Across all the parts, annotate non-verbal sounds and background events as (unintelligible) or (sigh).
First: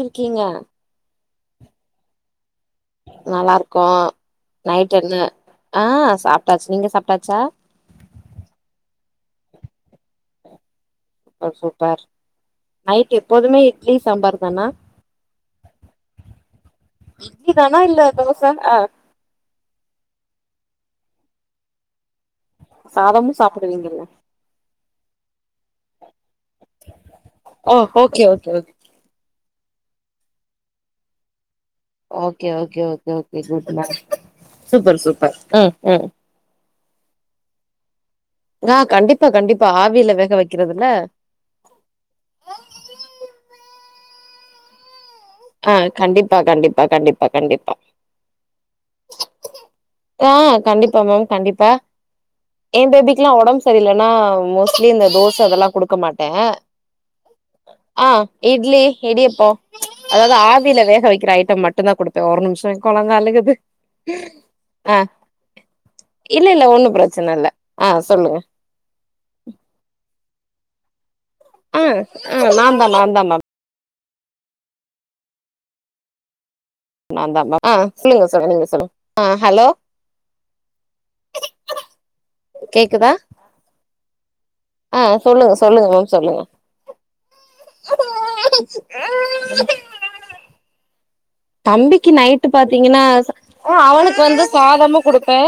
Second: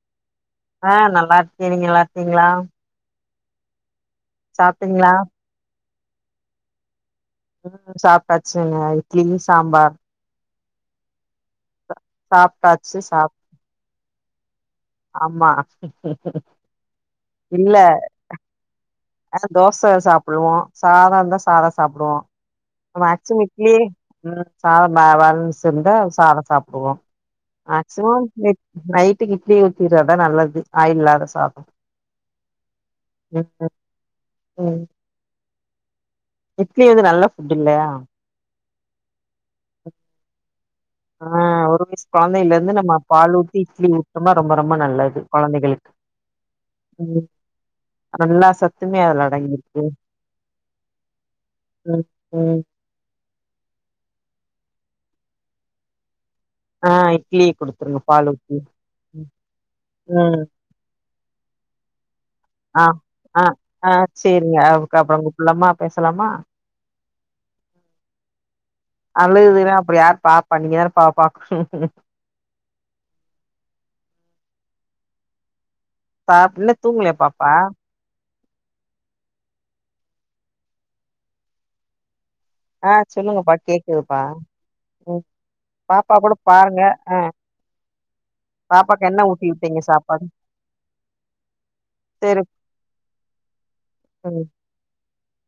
எப்டி இருக்கீங்க ஆ நல்லா இருக்கே நீங்க நல்லா இருக்கீங்களா நல்லா இருக்கோ நைட்டு சாப்ட்டீங்களா என்ன ஆ சாப்ட்டாச்சு நீங்களும் சாப்ட்டாச்சா ம் சாப்பிட்டாச்சுங்க இட்லி சாம்பார் சூப்பர் சாப்ட்டாச்சு நைட் சாப் எப்போதுமே இட்லி சாம்பார் தானா ஆமா இட்லி தானா இல்ல தோச அ ஆ தோச சாப்டுவோம் சாதம் இருந்தா சாதம் சாப்டுவோம் சாதமு மேக்சிமம் இட்லி சாப்டுவீங்கல்ல ம் சாதம் (unintelligible) இருந்தா சாதம் சாப்டுவோம் ஓ மேக்சிமம் ஓகே ஓகே ஓகே நைட்டுக்கு இட்லி ஊத்திறதுதான் நல்லது ஆயில் இல்லாத சா okay okay okay okay super ம் சூப்பர் சூப்பர் ம் ம் இட்லி வந்து நல்ல ஃபுட் இல்லயா ஆ கண்டிப்பா கண்டிப்பா ஆவியில வேக வைக்கிறதுல்ல ஆ ஒரு வயசு கொழந்தையில இருந்து நம்ம பால் ஊத்தி இட்லி ஊட்னோம்னா ரொம்ப ரொம்ப நல்லது ஆ கொழந்தைகளுக்கு கண்டிப்பா கண்டிப்பா கண்டிப்பா கண்டிப்பா நல்லா சத்துமே அதுல அடங்கிருக்கு ஆ கண்டிப்பா மேம் கண்டிப்பா ம் ம் என் பேபிக்கெல்லா உடம்பு சரி சரியிலன்னா மோஸ்ட்லி இந்த தோச அதெல்லா குடுக்க மாட்ட ஆ இட்லிய குடுத்துருங்க ஆ பால் ஊத்தி இட்லி ம் இடியாப்போ அதாவது ம். ஆவியில வேக வைக்கிற ஐட்டம் மட்டும் தான் குடுப்ப ஒரு நிமிஷம் ஏ ஆ கொழந்த ஆ அழுகுது ஆ சேரிங்க ஆ அதுக்கப்புறம் கூப்புட்லாமா பேசலாமா இல்ல இல்ல ஒன்னு பிரச்சன இல்ல ஆ சொல்லுங்க அழுகுதுன்னா அப்டி யார் பாப்பா நீங்கதான பா பாக்குணு ம் ம் நாந்தா நாந்தா மேம் பா பிள்ளக் நாந்தா மேம் ஆ சொல்லுங்க சொல்லுங்க நீங்க சொல்லுங் ஆ ஹலோ ஆ கேக்குதா சொல்லுங்கப்பா கேக்குதுப்பா ஆ ம் சொல்லுங்க சொல்லுங்க மேம் பாப்பா கூட சொல்லுங்க பாருங்க அ பாப்பாக்கு என்ன ஊட்டி விட்டீங்க சாப்பாடு தம்பிக்கு சரி நைட்டு பாத்தீங்கன்னா அவளுக்கு ம் வந்து சாதமு குடுப்பே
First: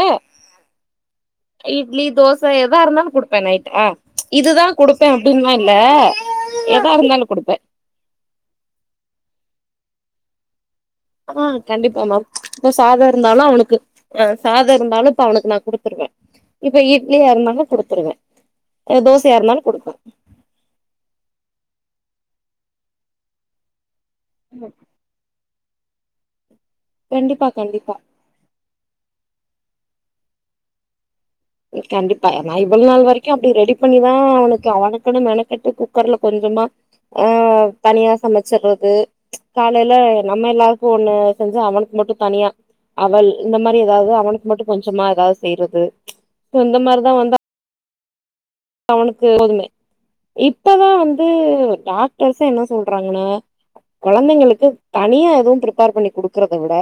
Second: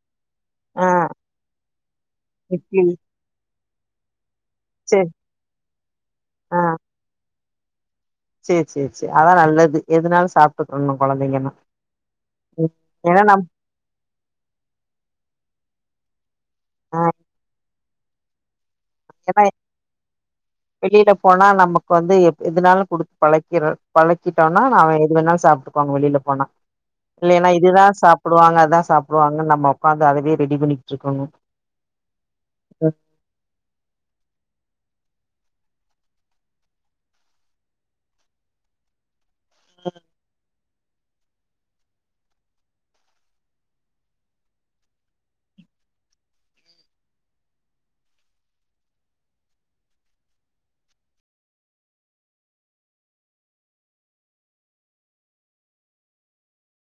ஆ இட்லி தோச எதா இட்லி இருந்தாலு குடுப்பே நைட் ஆ இதுதா குடுப்பே சரி அப்டின்தா இல்ல ஆ எதா இருந்தாலு குடுப்பே சேரி சேரி சேரி அதா நல்லது எதுனாலு சாப்பிட்டுக்குணு ஆ கண்டிப்பா மேம் இப்ப சாதோ ஏன்னா இருந்தாலு நம் அவனுக்கு அ சாதோ இருந்தாலு இப்ப அவனுக்கு நா குடுத்துருவே இப்ப ஆ இட்லியா இருந்தாலு குடுத்துருவே தோசையா ஏன்னா இருந்தாலு குடுப்பே வெளியில போனா நமக்கு வந்து எதுனாலு குடுத்து பழக்கிறனு பழக்கிட்டோனா நா எது வேணாலு வெளியில்ல போனா கண்டிப்பா இல்லையினா இதுதா கண்டிப்பா சாப் சாப்டுவாங்க அதா சாப்டுவாங்க நம்ம உக்காந்து அதவே ரெடி பண்ணிக்கிட்டு இருக்குனு கண்டிப்பா நா இவ்ளோ நாள் வரைக்கு அப்டி ரெடி பண்ணிதா அவனுக்கு அவனுக்குணு மெனக்கட்டு குக்கர்ல கொஞ்சமா ஆ தனியா சமைச்சிறது காலையில நம்ம எல்லா த்துக்கு ஒண்ணு செஞ்சா அவனுக்கு மட்டு தனியா அவள் இந்த மாதிரி எதாவுது அவனுக்கு மட்டு கொஞ்சமா எதாவுது செய்றது இந்த மாதிரிதா வந்து அவனுக்கு கோதுமை இப்பதா வந்து டாக்டர்ஸே என்ன சொல்றாங்கன்னா கொழந்தைங்களுக்கு தனியா எதுவு பிப்பேர் பண்ணி குடுக்கறத விட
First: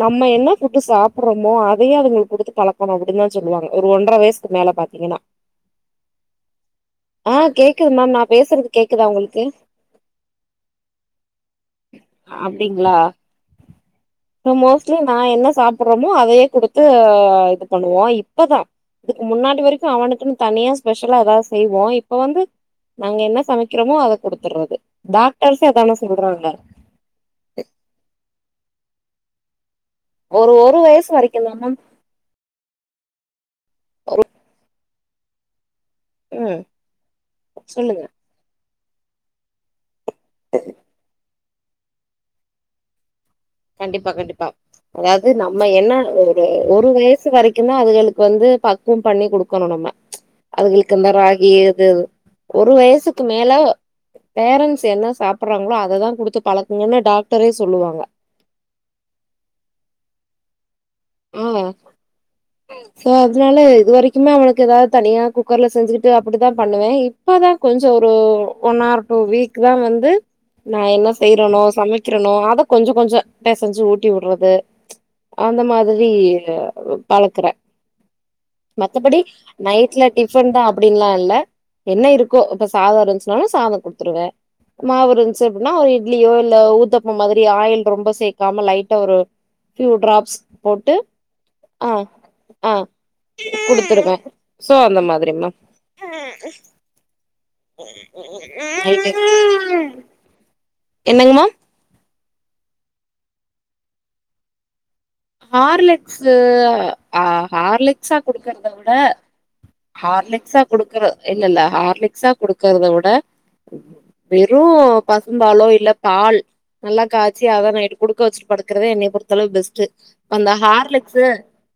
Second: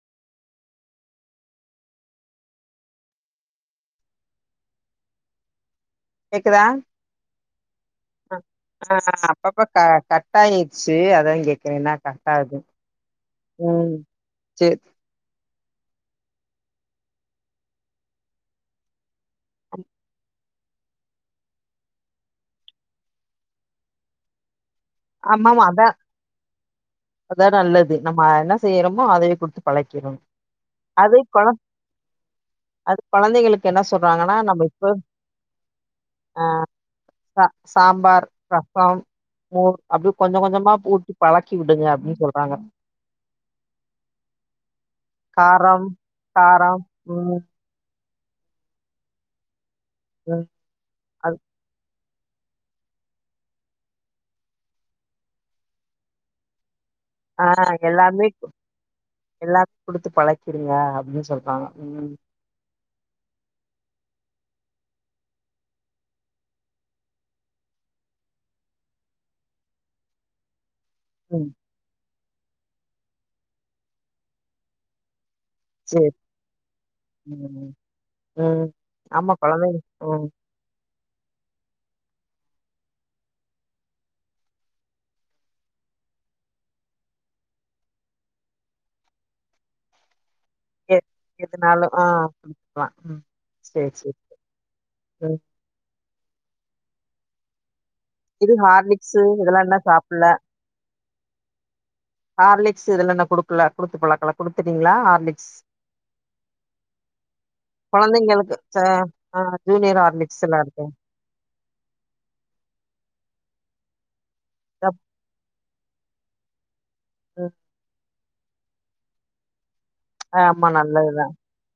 நம்ம என்ன ஃபுட் சாப்பிறமோ அதையே அதுங்களுக்கு குடுத்து பழக்குணு அப்டின்னுதா சொல்லுவாங்க ஒரு ஒன்ற வயசு க்கு மேல பாத்தீங்கன்னா கேக்குதா ஆ கேக்குது மேம் நா பேசுறது ஆ கேக்குதா உங்களுக்கு அப்பெப்ப க கட் ஆயிடுச்சு அதா கேட் இல்லினா கட்டாது அப்டிங்களா ம் சோ சேரி மோஸ்ட்லி நா என்ன சாப்பிடுறமோ அதையே குடுத்து இது பண்ணுவோ இப்பதா இதுக்கு முன்னாடி வரைக்கு அவனுக்குன்னு தனியா ஸ்பெஷலா எதாவுது செய்வோ இப்ப வந்து நாங்க என்ன சமைக்கிறோமோ அதை குடுத்துறது ஆம் மேம் அதா அதா நல்லது நம்ம என்ன செய்றோமோ அதையே குடுத்து பழக்கிறு ஒரு ஒரு வயசு அது கொழ வரைக்குந்தா மேம் அது கொழந்தைங்களுக்கு என்ன சொல்றாங்கன்னா நம்ம இப்போ அ ம் ச சொல்லுங்க சாம்பார் ரசம் மோர் அப்டி கொஞ்சோ கொஞ்சமா பூட்டி பழக்கி விடுங்க அப்டின்னு சொல்றாங்க கண்டிப்பா கண்டிப்பா அதாவுது நம்ம காரம் என்ன ஒரு காரம் ஒரு வயசு ம் வரைக் குமே அதுகளுக்கு வந்து பக்குவோ பண்ணி குடுக்கணு நம்ம (unintelligible) அதுகளுக்கு இந்த ராகி அது இது ஒரு வயசுக்கு மேல பேரண்ட்ஸ் என்ன சாப்பிறாங்களோ அதைதா குடுத்து பழக்குங்கனு டாக்டர் ஆ எல்லாமே எல்லா குடுத்து பழக்கிடுங்க அப்டின்னு ஆ சொல்றாங்க ம் சோ அதனால இது வரைக்குமே அவனுக்கு எதாவுது தனியா குக்கர்ல செஞ்சுக்கிட்டு அப்டித்தா பண்ணுவே இப் இப்பதா கொஞ்சோ ஒரு ஒன் ஆர் டூ வீக் தா வந்து நா என்ன ம் செய்றனோ சமைக் கிறனோ அத கொஞ்சொ கொஞ்ச பெசஞ்சு ஊட்டி விட்றது அந்த மா ரி சேரி பழக்குறே ம் ம் மத்தபடி ஆமா கொழந்தைங்க நைட்ல ம் டிஃபன் தா அ ப்புடின்லா இல்ல என்ன இருக்கோ இப்ப சாத இருன்ச்சுனாலு சாத குடுத்துருவே மாவு இருந்ச்சு அப்டின்னா ஒரு இட்லியோ இல்ல ஊத்தப்பம் மாதிரி ஆயில் ரொம்ப சேக்காம லைட்டா ஒரு ஃபியூ டிராப்ஸ் போட்டு எ எதுனாலு ஆ ஆ குடுத்துக்கலா ம் சேரி குடுத்துருவே சேரி சோ அந்த ம் மாதிரிமா நைட்டு இது ஹார்லிக்ஸு இதெல்லா இன்னு சாப்புட்ல என்னங்கமா ஹார்லிக்ஸ் இதெல்லா நா குடுக்கல குடுத்து பழக்கல குடுத்துட்டீங்ளா ஹார் ஹார்லெக்ஸு ஆ ஹார்லிக்ஸா கொழந்தைங்களுக்கு குடுக்கற்த ச விட ஆ ஜூனியர் ஹார்லிக்ஸ் எல்லா ஹார்லிக்ஸா இருக்கு குடுக்குற இல்லெல்ல ஹார்லிக்ஸா குடுக்கறத விட வெறு அப்- ப சும்பாலோ இல்ல பால் நல்லா காச்சி ம் அத நைட்டு குடுக்க வச்சுட் படுக்குறதே என்னய பொறுத்தளவு பெஸ்ட்டு அந்த ஆமா நல்லதுதா ஹார்லிக்ஸு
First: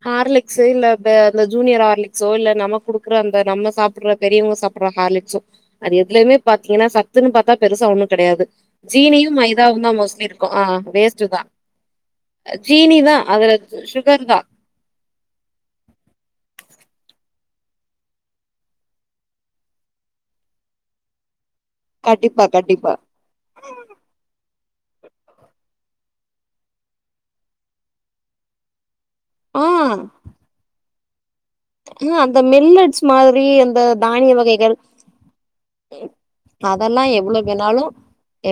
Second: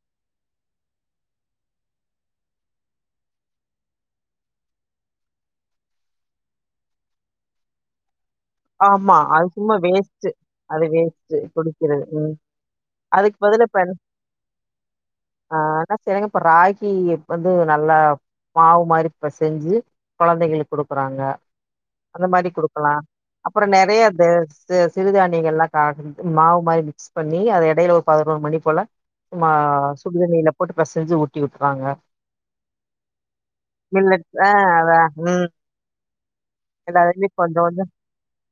ஹார்லிக்ஸு இல்ல பே அந்த ஜூனியர்ஹார்லிக்ஸோ இல்ல நமக் குடுக்குற அந்த நம்ம சாப்புட்ற பெரியவ்ங்க சா ப்புற ஹார்லிக்ஸோ அது எதுலயுமே பாத்தீங்கனா சத்துன்னு பாத்தா பெருசா ஒன்னு கெடயாது ஆமா ஜீனியு அது சும்மா மைதாவுந் தா மோஸ்ட்லி வேஸ்ட்டு இருக்கு ஆ அது வேஸ்ட்டு தா அ ஜீனிதா பதுலப்பாரு ஆ ஆன செரிங்க இப்ப ராகி இப் வந்து நல்லா மாவு மாரிப் பெசஞ்சு கொழந்தைகளுக் குடுக்குறாங்க அந்த கண்டிப்பா மாரி கண்டிப்பா குடுக்கலா அப்பறொ நெறைய தே செ சிறுதானியங்கள்லா காட்டி மாவு மாரி மிக்ஸ் பண்ணி அத எடைல ஒரு பதினோரு மணி போல மா ஆ சுடு தண்ணில போட்டுப் பெசஞ்சு ஊட் ஆ அந்த மில்லெட்ஸ் மாரி அந்த மில்லட் தானிய ஆ வகைகள் அதா ம் அதல்லா எல்லாருமே எவ்ளோ கொஞ்சோ வேணாலு கொஞ்சோ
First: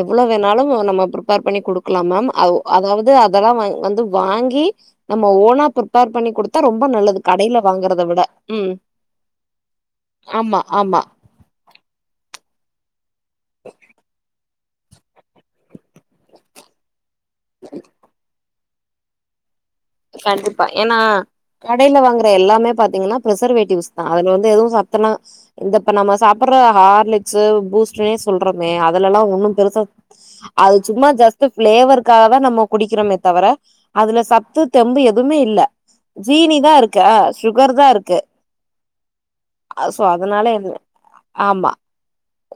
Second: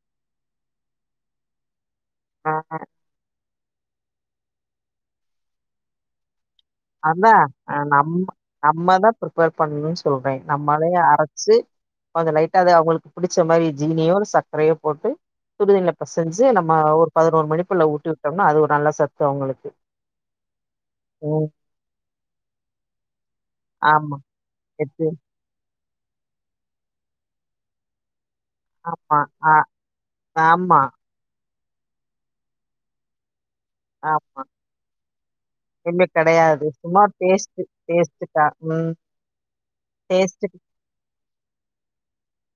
எவ்ளோ வேணாலும் நம்ம ப்ரிப்பேர் பண்ணி குடுக்கலா மேம் ஆ அவ் அதாவது அதல்லா வ வந்து வாங்கி நம்ம ஓனா ப்ரிப்பேர் பண்ணி குடுத்தா ரொம்ப நல்லது கடைல வாங்க நம் நம்ம தா ப்ரிப்பேர் பண்ணுன் சொல்றே ஆமா நம்மளே ஆமா அர ச்சு கொஞ்ச லைட்டா அது அவுங்களுக் புடுச்ச மாரி ஜீனியோ இல்ல சக்கரையோ போட்டு சுடுதண்ல பெசஞ்சு நம்ம ஒரு பதினோரு மணிக்குள்ள ஊட்டி விட்டோம்னா அது ஒரு நல்ல சத்து அவுங்களுக்கு கண்டிப்பா ஏன்னா கடைல வாங்குற எல்லாமே பாத்தீங்கன்னா பிரிசர்வே ட்டிவ்ஸ்தா ஆமா அதுல வந்து எதுவு எது சத்துல்லா இந்தப்ப நம்ம சாப்புர்ற ஹார்லிக்ஸு பூஸ் ட்டுனே சொல்றமே ஆமா அதுலல்லா ஆ ஒன்னும் பெருசா அது ஆமா சும்மா ஜஸ் ட்டு ஃபிளேவர்க்காக தா நம்ம குடிக்கிறோமே தவிர அதுல ஆமா சத்து தெம்பு எதுவ்மே இல்ல எதுமே கெடையாது ஜீனிதா சும்மா இருக்கா டேஸ்ட்டு ஷுகர் தா இருக்கு டேஸ்ட்டுக்கா ம் ஆ சோ அதுனால டேஸ்ட்டுக்கு என்ன ஆமா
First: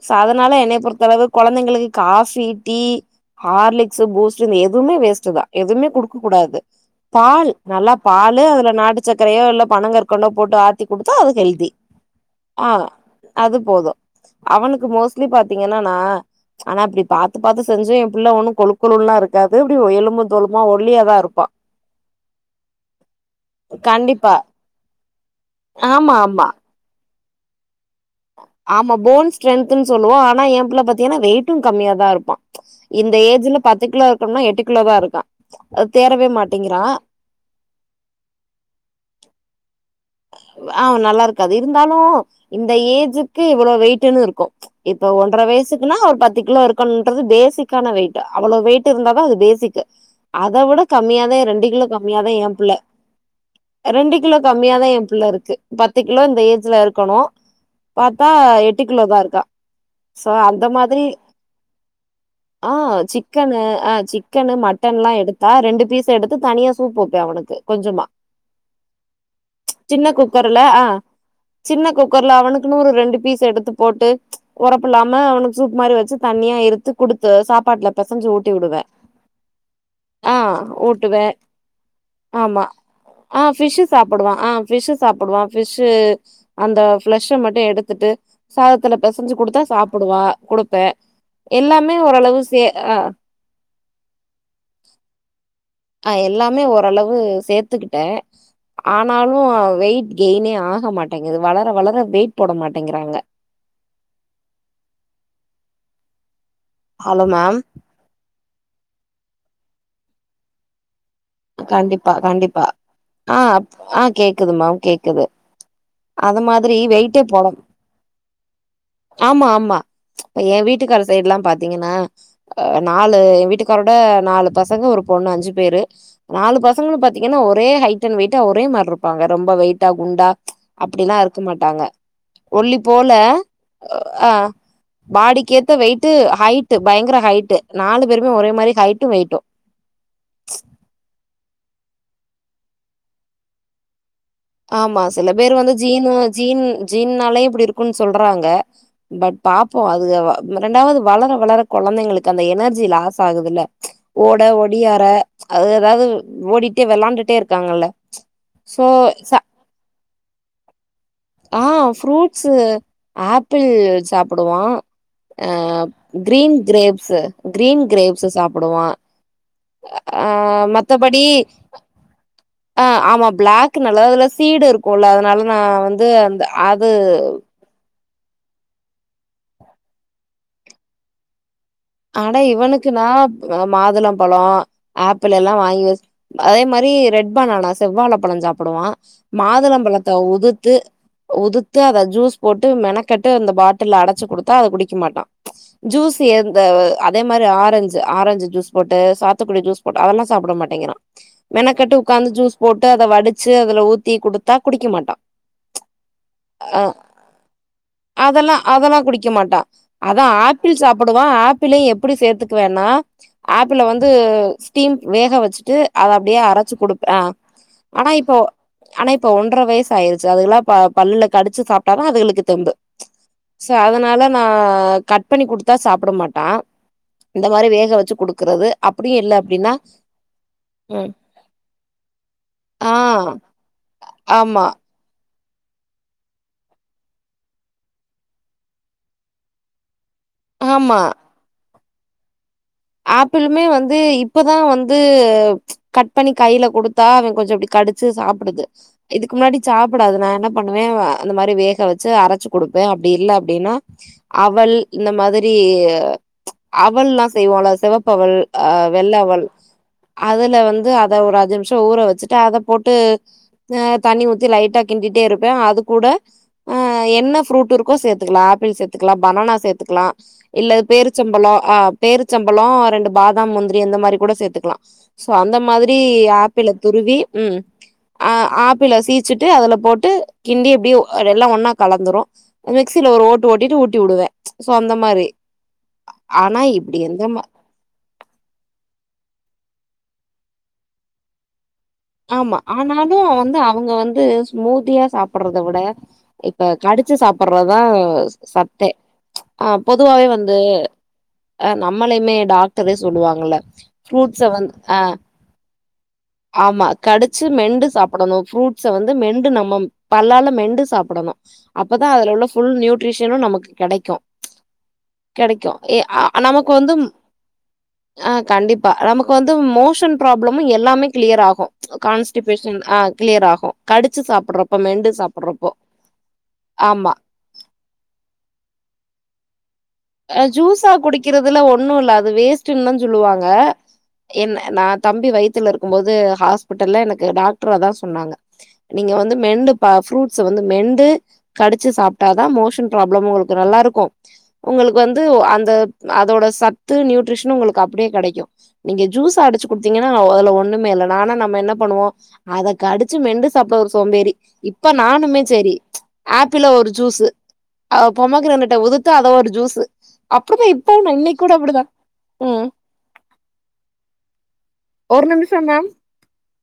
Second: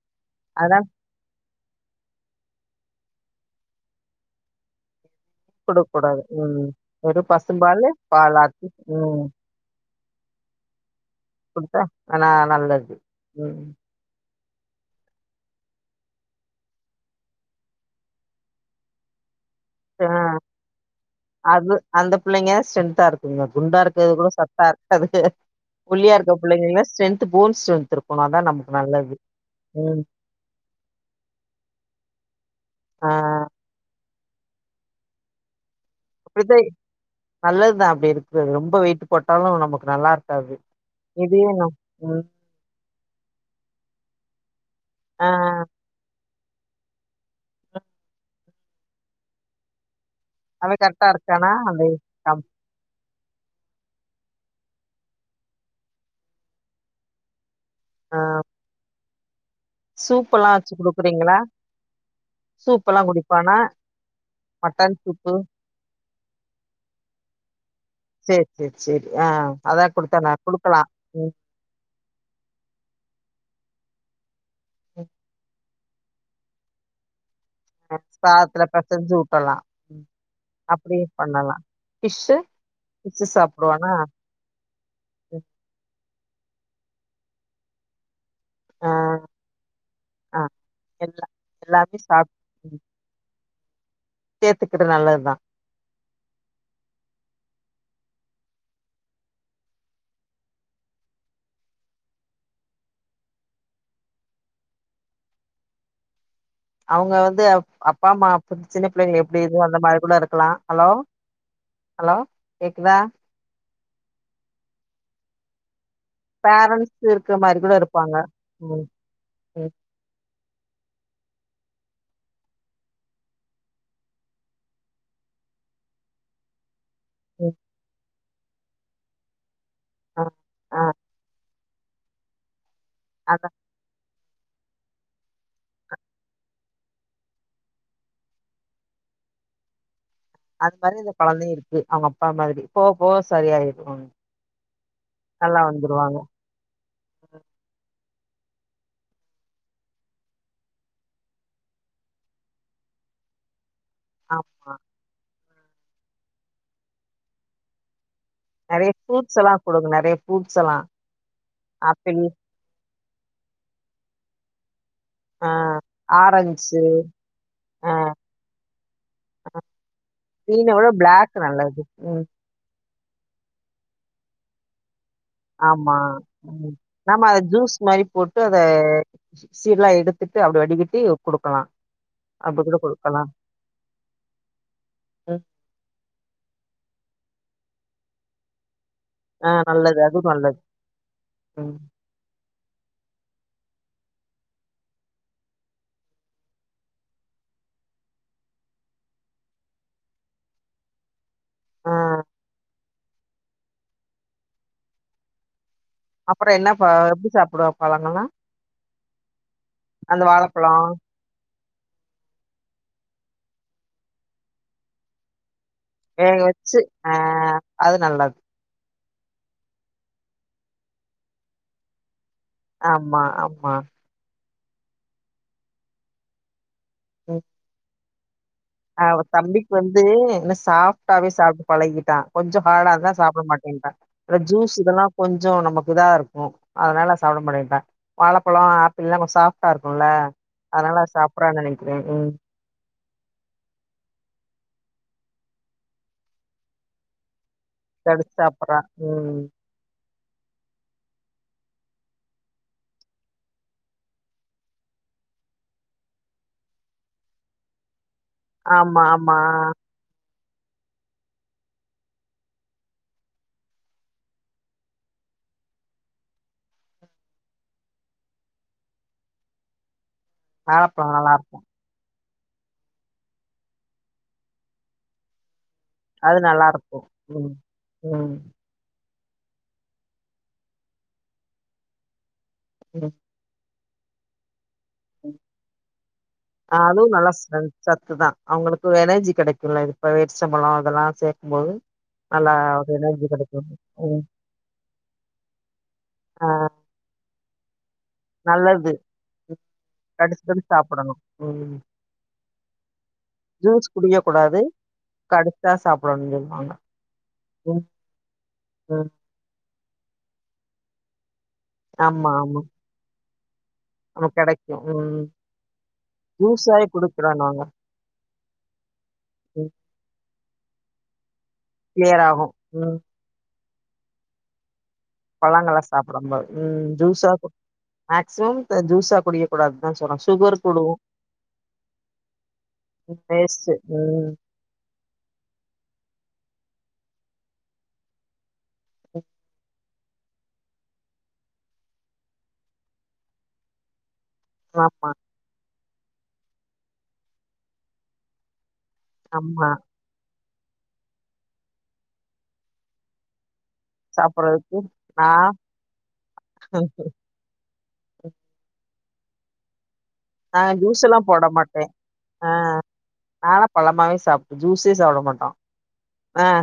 சோ அதனால என்னைய அதா பொறுத்தளவு கொழந்தைங்களுக்கு காஃபி டீ ஹார்லிக்ஸு பூஸ்ட்டு இந்த எதுவ்மே வேஸ்ட்டு தா எதுமே குடுக்க கூடாது ம் வெறு பால் பசும்பாலு நல்லா பாலு பாலாத்தி அதுல நாட்டு ம் சக்கரையோ இல்ல பனங்கற்கண்டோ போட்டு ஆத்தி குடுத்தா அது ஹெல்தி குடுத்தா ஆனா ஆ நல்லது அது ம் போது‌ அவனுக்கு மோஸ்லி பாத்தீங்கனா‌ நா ஆனா அப்டி பாத்து பாத்து செஞ்சு எம் புள்ள ஒன்னு கொழு கொழுன்லா இரு க்காது இப்டி ஆ எலும்பு தோலுமா ஒல்லியா தா இருப்பா அது அந்த புள்ளைங்க ஸ்ரென்த்தா இருக்குங்க குண்டா இருக்கது கூட கண்டிப்பா சத்தா இருக்காதுக ஆமா ஒல்லியா இருக்க ஆமா புள்ளைங்களா ஸ்ட்ரென்த் போன் ஸ்ட்ரென்திருக்கு போனா தா நம்ம ஆமா போன் ஸ்ட்ரென்துன்னு சொல்லுவோ ஆனா ஏபுல்ல பாத்தீங்கன்னா வெயிட்டு கம்மியாதா இருப்பா ஆ இந்த ஏஜ்ல பத்து கிலோ இருக்கும்னா எட்டு கிலோதா இருக்கா அது தேரவே மாட்டேங்கிறா நல்லது தா அப்படி இருக்குருது ரொம்ப வெயிட்டு போட்டாலு நமக்கு நல்லா இருக்க ஆ நல்லா இருக்காது இருந்தாலு இந்த ஏஜக்கு இவ்வளோ வெயிடுன்னு இருக்கு இப்ப ஆ ஒன்றரை வயசுக்குன்னா ஒரு பத்து கிலோ இருக்கு ன்றது பேசிக்கான வெயிட்டு அவ்வளோ வெயிட்டு இருந்ததா அது பேசிக்கு அத அவ விட கரெக்டா கம்மியாதா இருக்கானா ரெண்டு அந்த கிலோ கம்மியாதா கம் ஏப்புல்ல ரெண்டு கிலோ கம்மியாதா எ புள்ள இருக்கு பத்து கிலோ இந்த ஏஜ்ல இருக்கணு ஆ பாத்தா எட்டு கிளோதா இருக்கா சோ சூப்பெல்லா அந்த வச்சு மாதிரி குடுக்குறீங்களா ஆ சூப்பெல்லா குடிப்பானா சிக்கனு ஆ சிக்கனு மட்டன் எல்லா எடுத்தா ரெண்டு பீஸ் எடுத்து தனியா சூப் வப்பே அவனுக்கு கொஞ்சமா செரி செரி செரி ஆ அதா சின்ன குடுத்தன நா குக்கர்ல குடுக்கலா ஆ ம் சின்ன குக்கர்ல அவனுக்குன்னு ஒரு ரெண்டு பீஸ் எடுத்து போட்டு ஒரப்பில்லாம அவனுக்கு சூப் மாரி வச்சு தனியா எடுத்து குடுத்து சாப் சாப்பாட்டுல பெசஞ்சு ஊட்டி சாதத்துல விடுவே பெசஞ்சு ஊட்டலா ஆ அப்டியு ஊட்டுவே பண்ணலா ஃபிஷ்ஷு ஆமா ஃபிஷ்ஷு ஆ ஃபிஷ்ஷு சாப்டுவானா சாப்பிடுவா ஆ ஃபிஷ்ஷு சாப்பிடுவா ஃபிஷ்ஷூ அந்த ஃபளெஷ்ஷ மட்டு எடுத்துட்டு ஆ சாதத்துல பெசஞ்சு குடுத்தா சாப்பிடுவா ஆ குடுப்பே எல்லாமே ஓரளவு சே ஆ சேத்துக்குடு நல்லதுதா அ எல்லாமே ஒரளவு சேத்துக்கிட்டே ஆனாலு வெயிட் கெய்னே ஆக மாட்டேங்குது வளர வளர வெயிட் போட மாட்டேங்கிறாங்க அவங்க ஹலோ வந்து மேம் அப்பா அம்மா சின்ன பிள்ளைங்கள எப்படி இது அந்த மாரி கூட இருக்கலா ஹலோ ஹலோ கண்டிப்பா கண்டிப்பா கேக்குதா ஆ ஆ கேக்குது மேம் கேக்குது அது மாதிரி பேரண்ட்ஸ் வெயிட்டே இருக்க போட மாரி கூட இருப்பாங்க ஆமா ம் ஆமா எ வீட்டுக்காரு சைடு எல்லா பாத்தீங்கன்னா அ நாலு எ வீட்டுக்காரோட நாலு பசங்க ஒரு பொண்ணு அஞ்சு பேரு நாலு பசங்களு பாத்தீங்கன்னா ம் ஒரே ஹைட் அண்ட் வெயிட்டா ஒரே மாரி இருப்பாங்க ரொம்ப வெயிட்டா ஆ குண்டா ஆ அப்படிலா இருக்க மாட்டாங்க ஒல்லி போல அதா ஆ பாடிக்கு ஏத்த வெயிட் ஹைட் பயங்கர ஹைட் நாலு பேருமே ஒரே மாரி ஹைட்டு வெயிட்டு அது மாரி இந்த கொழந்தைங்க இருக்கு அவங்க அப்பா மாதிரி போக போக சரியிடுவாங்க ஆமா சில பேர் வந்து ஜீனு ஜீன் ஜீன்னாலே இப்படி இருக்குன்னு சொல்றாங்க பட் பாப்போ அதுக ரெண்டாவது வளர வளர கொழந்தைங்களுக்கு அந்த எனர்ஜி லாஸ் ஆகுது இல்ல ஓட ஆமா ஓடியார அது ஏதாவது ஓடிட்டே வெளாயிண்டுட்டே இருக்காங்கல்ல சோ நறையா ஃப்ரூட்ஸ் ச எல்லா குடுங்க நறையா ஃரூட்ஸ் எல்லா ஆ ஆப்பிள் ஃப்ரூட்ஸ்சு ஆப்பிள் சாப்பிடுவா அ ஆ green orange grapes green grapes சாப்பிடுவான் கிரீன்ன விட பிளேக் நல்லது உம் அ ஆமா பிளாக் நல்லது அதுல சீடு இருக்கும்ல்ல அதனால நா ஆமா வந்து அந்த ம் அது நம்ம அத ஜூஸ் மாரி போட்டு அத சீட்ல்லா எடுத்துட்டு அப்படி வடிக்கட்டி குடுக்கலா ஆடா அப்படி கூட இவனுக்குன்னா குடுக்கலாம். மாதுளம்பழோ ஆப்பிள் ம். எல்லா வாங்கி வெச்சு அதே மாரி ரெட் பன்னான செவ்வாழ பழோ சாப்பிடுவா ஆ மாதுளம் நல்லது. பழத்த அதுவும் நல்லது. உதுத்து ம். உதுத்து அதை ஜூஸ் போட்டு மெனக்கட்டு அந்த பாட்டில் அடைச்சு குடுத்தா அது குடிக்க மாட்டா ஜூஸ் எந் இந்த அதே மாரி ஆரஞ்சு ஆரஞ்சு ஜூஸ் போட்டு சாத்துக்குடி ஜூஸ் போட்டு அதெல்லா சாப்புட மாட்டேங்கிறா ஆ மெனக்கட்டு உக்காந்து ஜூஸ் போட்டு அத வடுச்சு அதுல ஊத்தி குடுத்தா குடிக்க மாட்டா அப்புறம் என்ன ம்ச் அ ப எப்படி சாப்பிடுவா பழங்கள்லாம்? அதெல்லா அதெல்லா குடிக்க மாட்டா அந்த அதா ஏப்பிள் வாழைப்பழம் சாப்பட ப்டுவா ஏப்பிளே எப்புடி சேத்துக்குவேனா ஏப்பிள வந்து ஸ்டீம் வேக வெச்சுட்டு அத வேக அப்டியே அரச்சு வச்சு குடுப்ப ஆ அது ஆனா இப்போ நல்லது. ஆனா இப்ப ஒன்ற வயிசு ஆயிருச்சு அதுகல்லா பா பல்லுல கடுச்சு சாப் டாதா அதுக்குளுக்கு தெம்பு ஆமா, சோ ஆமா. அதனால நா கட் பண்ணி குடுத்தா சாப்புட மாட் டா இந்த மாரி வேக வெச்சு குடுக்கறது ஆ ஒரு தம்பிக் வந்து இன்னு ம் சாஃப்ட்டாவே சாப்டு பழகிட்டா கொஞ்சோ ஹாடா ஆ இருந்தா சாப்புட மாட்டேன்றா இந்த ஆமா ஜூஸ் இதெல்லா கொஞ்சோ நமக்கு இதா இருக்கு அதுனால சாப்புட மாட்டேன்டா வாழப்பழோ ஏப்பிள் எல்லா கொஞ்சோ சாஃப்டா இருக்குல்ல ஆமா அதனால சாப்புறான் நெனைக்கிற ம் ஏப்பிளுமே வந்து இப்பதா வந்து கட் பண்ணி கைல குடுத்தா அவே கொஞ்சோ அப்டி கடுச்சு கடிச்சு சாப்புடுது சாப்பிடுறான். இதுக்கு ம். முன்னாடி சாப்புடாது நா என்ன பண்ணுவே அந்த மாரி வேக வெச்சு அரச்சு குடுப்பே அப்டி இல்ல அப்டின்னா அவள் இந்த மாதிரி அவள்ளாஸ் செய்வாளோ செவப்பவுல் அ ஆமா, வெள்ள ஆமா. அவள் அதுல வந்து அத ஒரு அஞ்சு நிம்ஷோ ஊற வெச்சுட்டு அத போட்டு ஆ தண்ணி ஊத்தி லைட்டா கிண்டிட்டே இருப்ப அது கூட ஆ என்ன ஃப்ரூட் இருக்கோ சேத்துக்கலா ஆப்பிள் சேத்துக்கலா பனானா சேத்துக்கலா இல்ல வாழைப்பழம் நல்லா பேருச்சம்பழோ ஆஹ் பேருச்சம்பழோ ரெண்டு பாதாம் முந்திரி அந்த மாரி கூட சேத்துக்கலா சோ அந்த மாதிரி அது நல்லா ஆப்பிள இருக்கு துருவி ம் ஆ ம் ஆப்பிள சீ வெச்சுட்டு அதுல போட்டு கிண்டி எப்டியு அது எல்லா ஒன்னா கலந்துரு மிக்சில ம் ஒரு ஓட் ஓட்டு ஓட்டிட்டு ஊட்டி உடுவ சோ அந்தம் ஆ அதுவு எந்த நல்லாஸ் மா ஸ்ரென்த் சத்து தா அவங்களுக்கு எனர்ஜி கெடைக்குல்ல இப்ப வேர்ச்சம்பழோ அதெல்லா சேக்கும் போது ஆமா ஆனாலு வந்து அவங்க வந்து ஸ்மூதியா சாப்புடுறத விட ஆ இப்ப கடுச்சு சாப்புடுறதாஸ் நல்லது அ பொதுவாவே கடிச்சு வந்து கடிச்சு சாப்படணு அ ம் நம்மளையுமே டாக்டரே சொல்லுவாங்கள்ல ஃப்ரூட்ஸ வந்து ஆ கடுச்சா சாப்புடனுன் சொல்லுவாங்க ஆமா கடிச்சு ம் மெண்டு சாப்புடணு ஃப்ரூட்ஸ ம் வந்து மெண்டு நம்ம பல்லால மெண்டு சாப்புடணு அப்பதா ஆமா அது உள்ள ஆமா ஃபுல் நியூட்ரிஷனு நமக்கு கெடைக் க்கு நமக்கு ம்ச் கெடைக்கு ம் கெடைக்கு ஏ ஆ நமக்கு ஜூஸாவே வந்தும் குடிக்கலானுவாங்க ஆ கண்டிப்பா நமக்கு வந்து மோஷன் புராபுளமு எல்லாமே கிளியர் ஆகு கிளியர் ஆகு கான்ஸ்டிபேஷன் ஆ கிளியர் ஆகு கடுச்சு சாப்புடறப்போ மெண்டு சாப் பழங்கள சாப்படம் போது ம் ஜூஸா மேக்சிமம் ஜூஸா குடிய அ ஜூஸா குடிக்கிறதுல ஒண்ணு இல்ல அது வேஸ்டுன்தா சொல்லுவாங்க வேஸ்ட்டு ம் என்ன நா தம்பி வயித்துல இருக்கும் போது ஹாஸ்பிட்டல்ல எனக்கு டாக்டராதா சொன்னாங்க நீங்க வந்து மெண்டு பா ஃப்ரூட்ஸ்ஸ வந்து மெண்டு கடுச்சு சாப்டாதா மோஷன் ப்ராப்ளம் உங்களுக்கு நல்லாருக்கு உங்களுக்கு ஆமா, வந்து அந்த அதோட சத்து நியூட்ரிஷனு உங்களுக்கு அப்டியே கெடைக்கு நீங்க ஜூஸ் அடுச்சு ஆமா. குடுத்தீங்க ங்கன்னா அதுல ஒண்ணுமே இல்ல ஆனா நம்ம என்ன பண்ணுவோ அத கடுச்சு மெண்டு சாப்புட ஒருஸ் சோம்பேரி சாப்பிடுறதுக்கு இப்ப நானுமே நான் சேரி ஏப்பிள ஒரு ஜூஸு ஆ பொமகிரானேட்ட உதுது அத ஒரு ஜூசு அப்படிதா நான் ஜூஸ் இப்பண இன்னை கூட அப்படிதா உம் நான பழமாவே சாப்பிட்டு ஜூஸே சாப்பிட ஒரு மாட்டோ நிமிஷோ மேம் ஆ